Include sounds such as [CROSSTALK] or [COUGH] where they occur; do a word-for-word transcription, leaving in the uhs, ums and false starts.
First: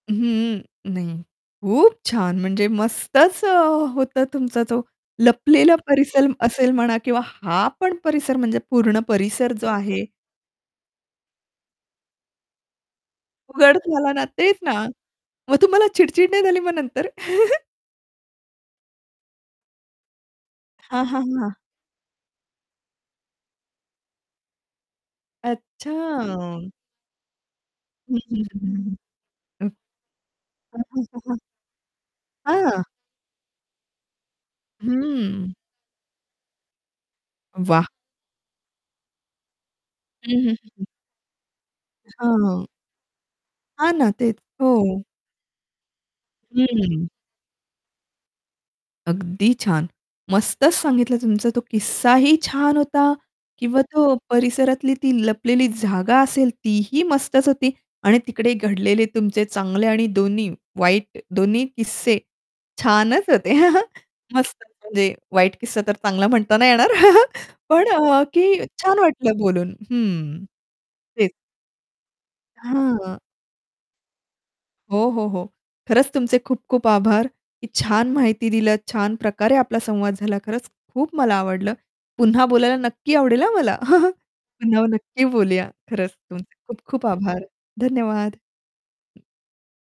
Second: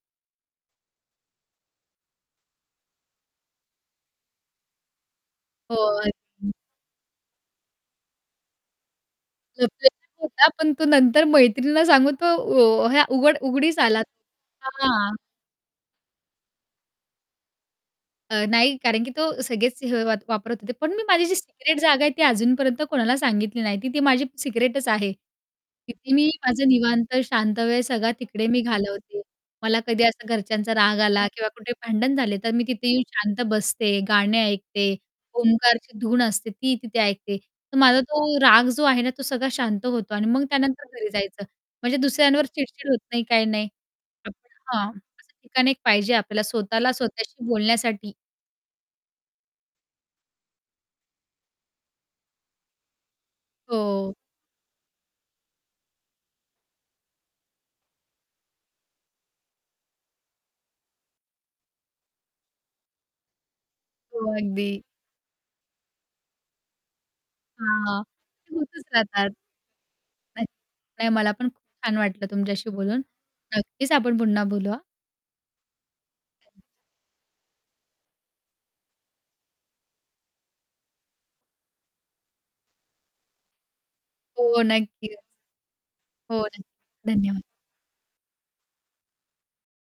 हं, नाही, खूप छान म्हणजे मस्तच अ, होतं तुमचा तो लपलेला हो. परिसल [UNINTELLIGIBLE] असेल म्हणा किंवा हा पण परिसर म्हणजे पूर्ण परिसर जो आहे लपलेलाच होता पण तो नंतर मैत्रिणीला सांगून तो उ हे अ, उघड उघड उघडीस आला झाला ना तेच ना. हां. मग तुम्हाला चिडचिड नाही झाली मग नंतर? [CHUCKLES] अ, नाही कारण, की तो सगळेच हे अ, वापरत होते. पण हां, मी हां, हां, माझी जी हां. सिक्रेट जागा आहे ती अजूनपर्यंत कोणाला सांगितली नाही, ती ती माझी सिक्रेटच आहे. तिथे मी माझं अच्छा! निवांत शांत वेळ सगळा हं, हं, तिकडे मी हं, हं, हं. घालवते, हं. मला कधी असं घरच्यांचा हां, राग हां, हां, आला हां. किंवा कुठे भांडण झाले तर मी हां. तिथे येऊन शांत बसते, गाणे ऐकते, हम्म. ओमकारची धून असते ती तिथे ऐकते. तर वाह! माझा तो राग जो आहे ना तो सगळा शांत होतो अन् हं, मग हं, हं, त्यानंतर हं. घरी जायचं म्हणजे दुसऱ्यांवर हां. चिडचिड होत नाही काही नाही. हां ना तेच, [UNINTELLIGIBLE] हां, हो. असं ठिकाण एक पाहिजे आपल्याला स्वतःला हं. स्वतःशी बोलण्यासाठी. अगदी छान, मस्तच सांगितलं. तुमचा तो किस्साही छान होता किंवा हो. तो परिसरातली ती लपलेली जागा असेल तीही मस्तच होती आणि तिकडे घडलेले तुमचे चांगले आणि दोन्ही वाईट दोन्ही किस्से छानच होते, [CHUCKLES] हो, मस्त अगदी. म्हणजे वाईट किस्सा तर चांगला म्हणताना येणार [CHUCKLES] पण हां, अ, ते की होतच छान राहतात. वाटलं बोलून हं, नाही नाही मला तेच. पण खूप छान वाटलं तुमच्याशी बोलून. हां. नक्कीच आपण पुन्हा बोलू हां. हो, हो, हो. खरंच तुमचे खूप-खूप आभार, ...की छान माहिती दिलं. छान प्रकारे आपला संवाद झाला, खरंच खूप मला आवडलं. पुन्हा बोलायला नक्की आवडेल हां मला! [CHUCKLES] हो, पुन्हा नक्कीच. नक्की बोलूया खरंच हो तुमचे न खूप-खूप धन्यवाद. आभार. धन्यवाद.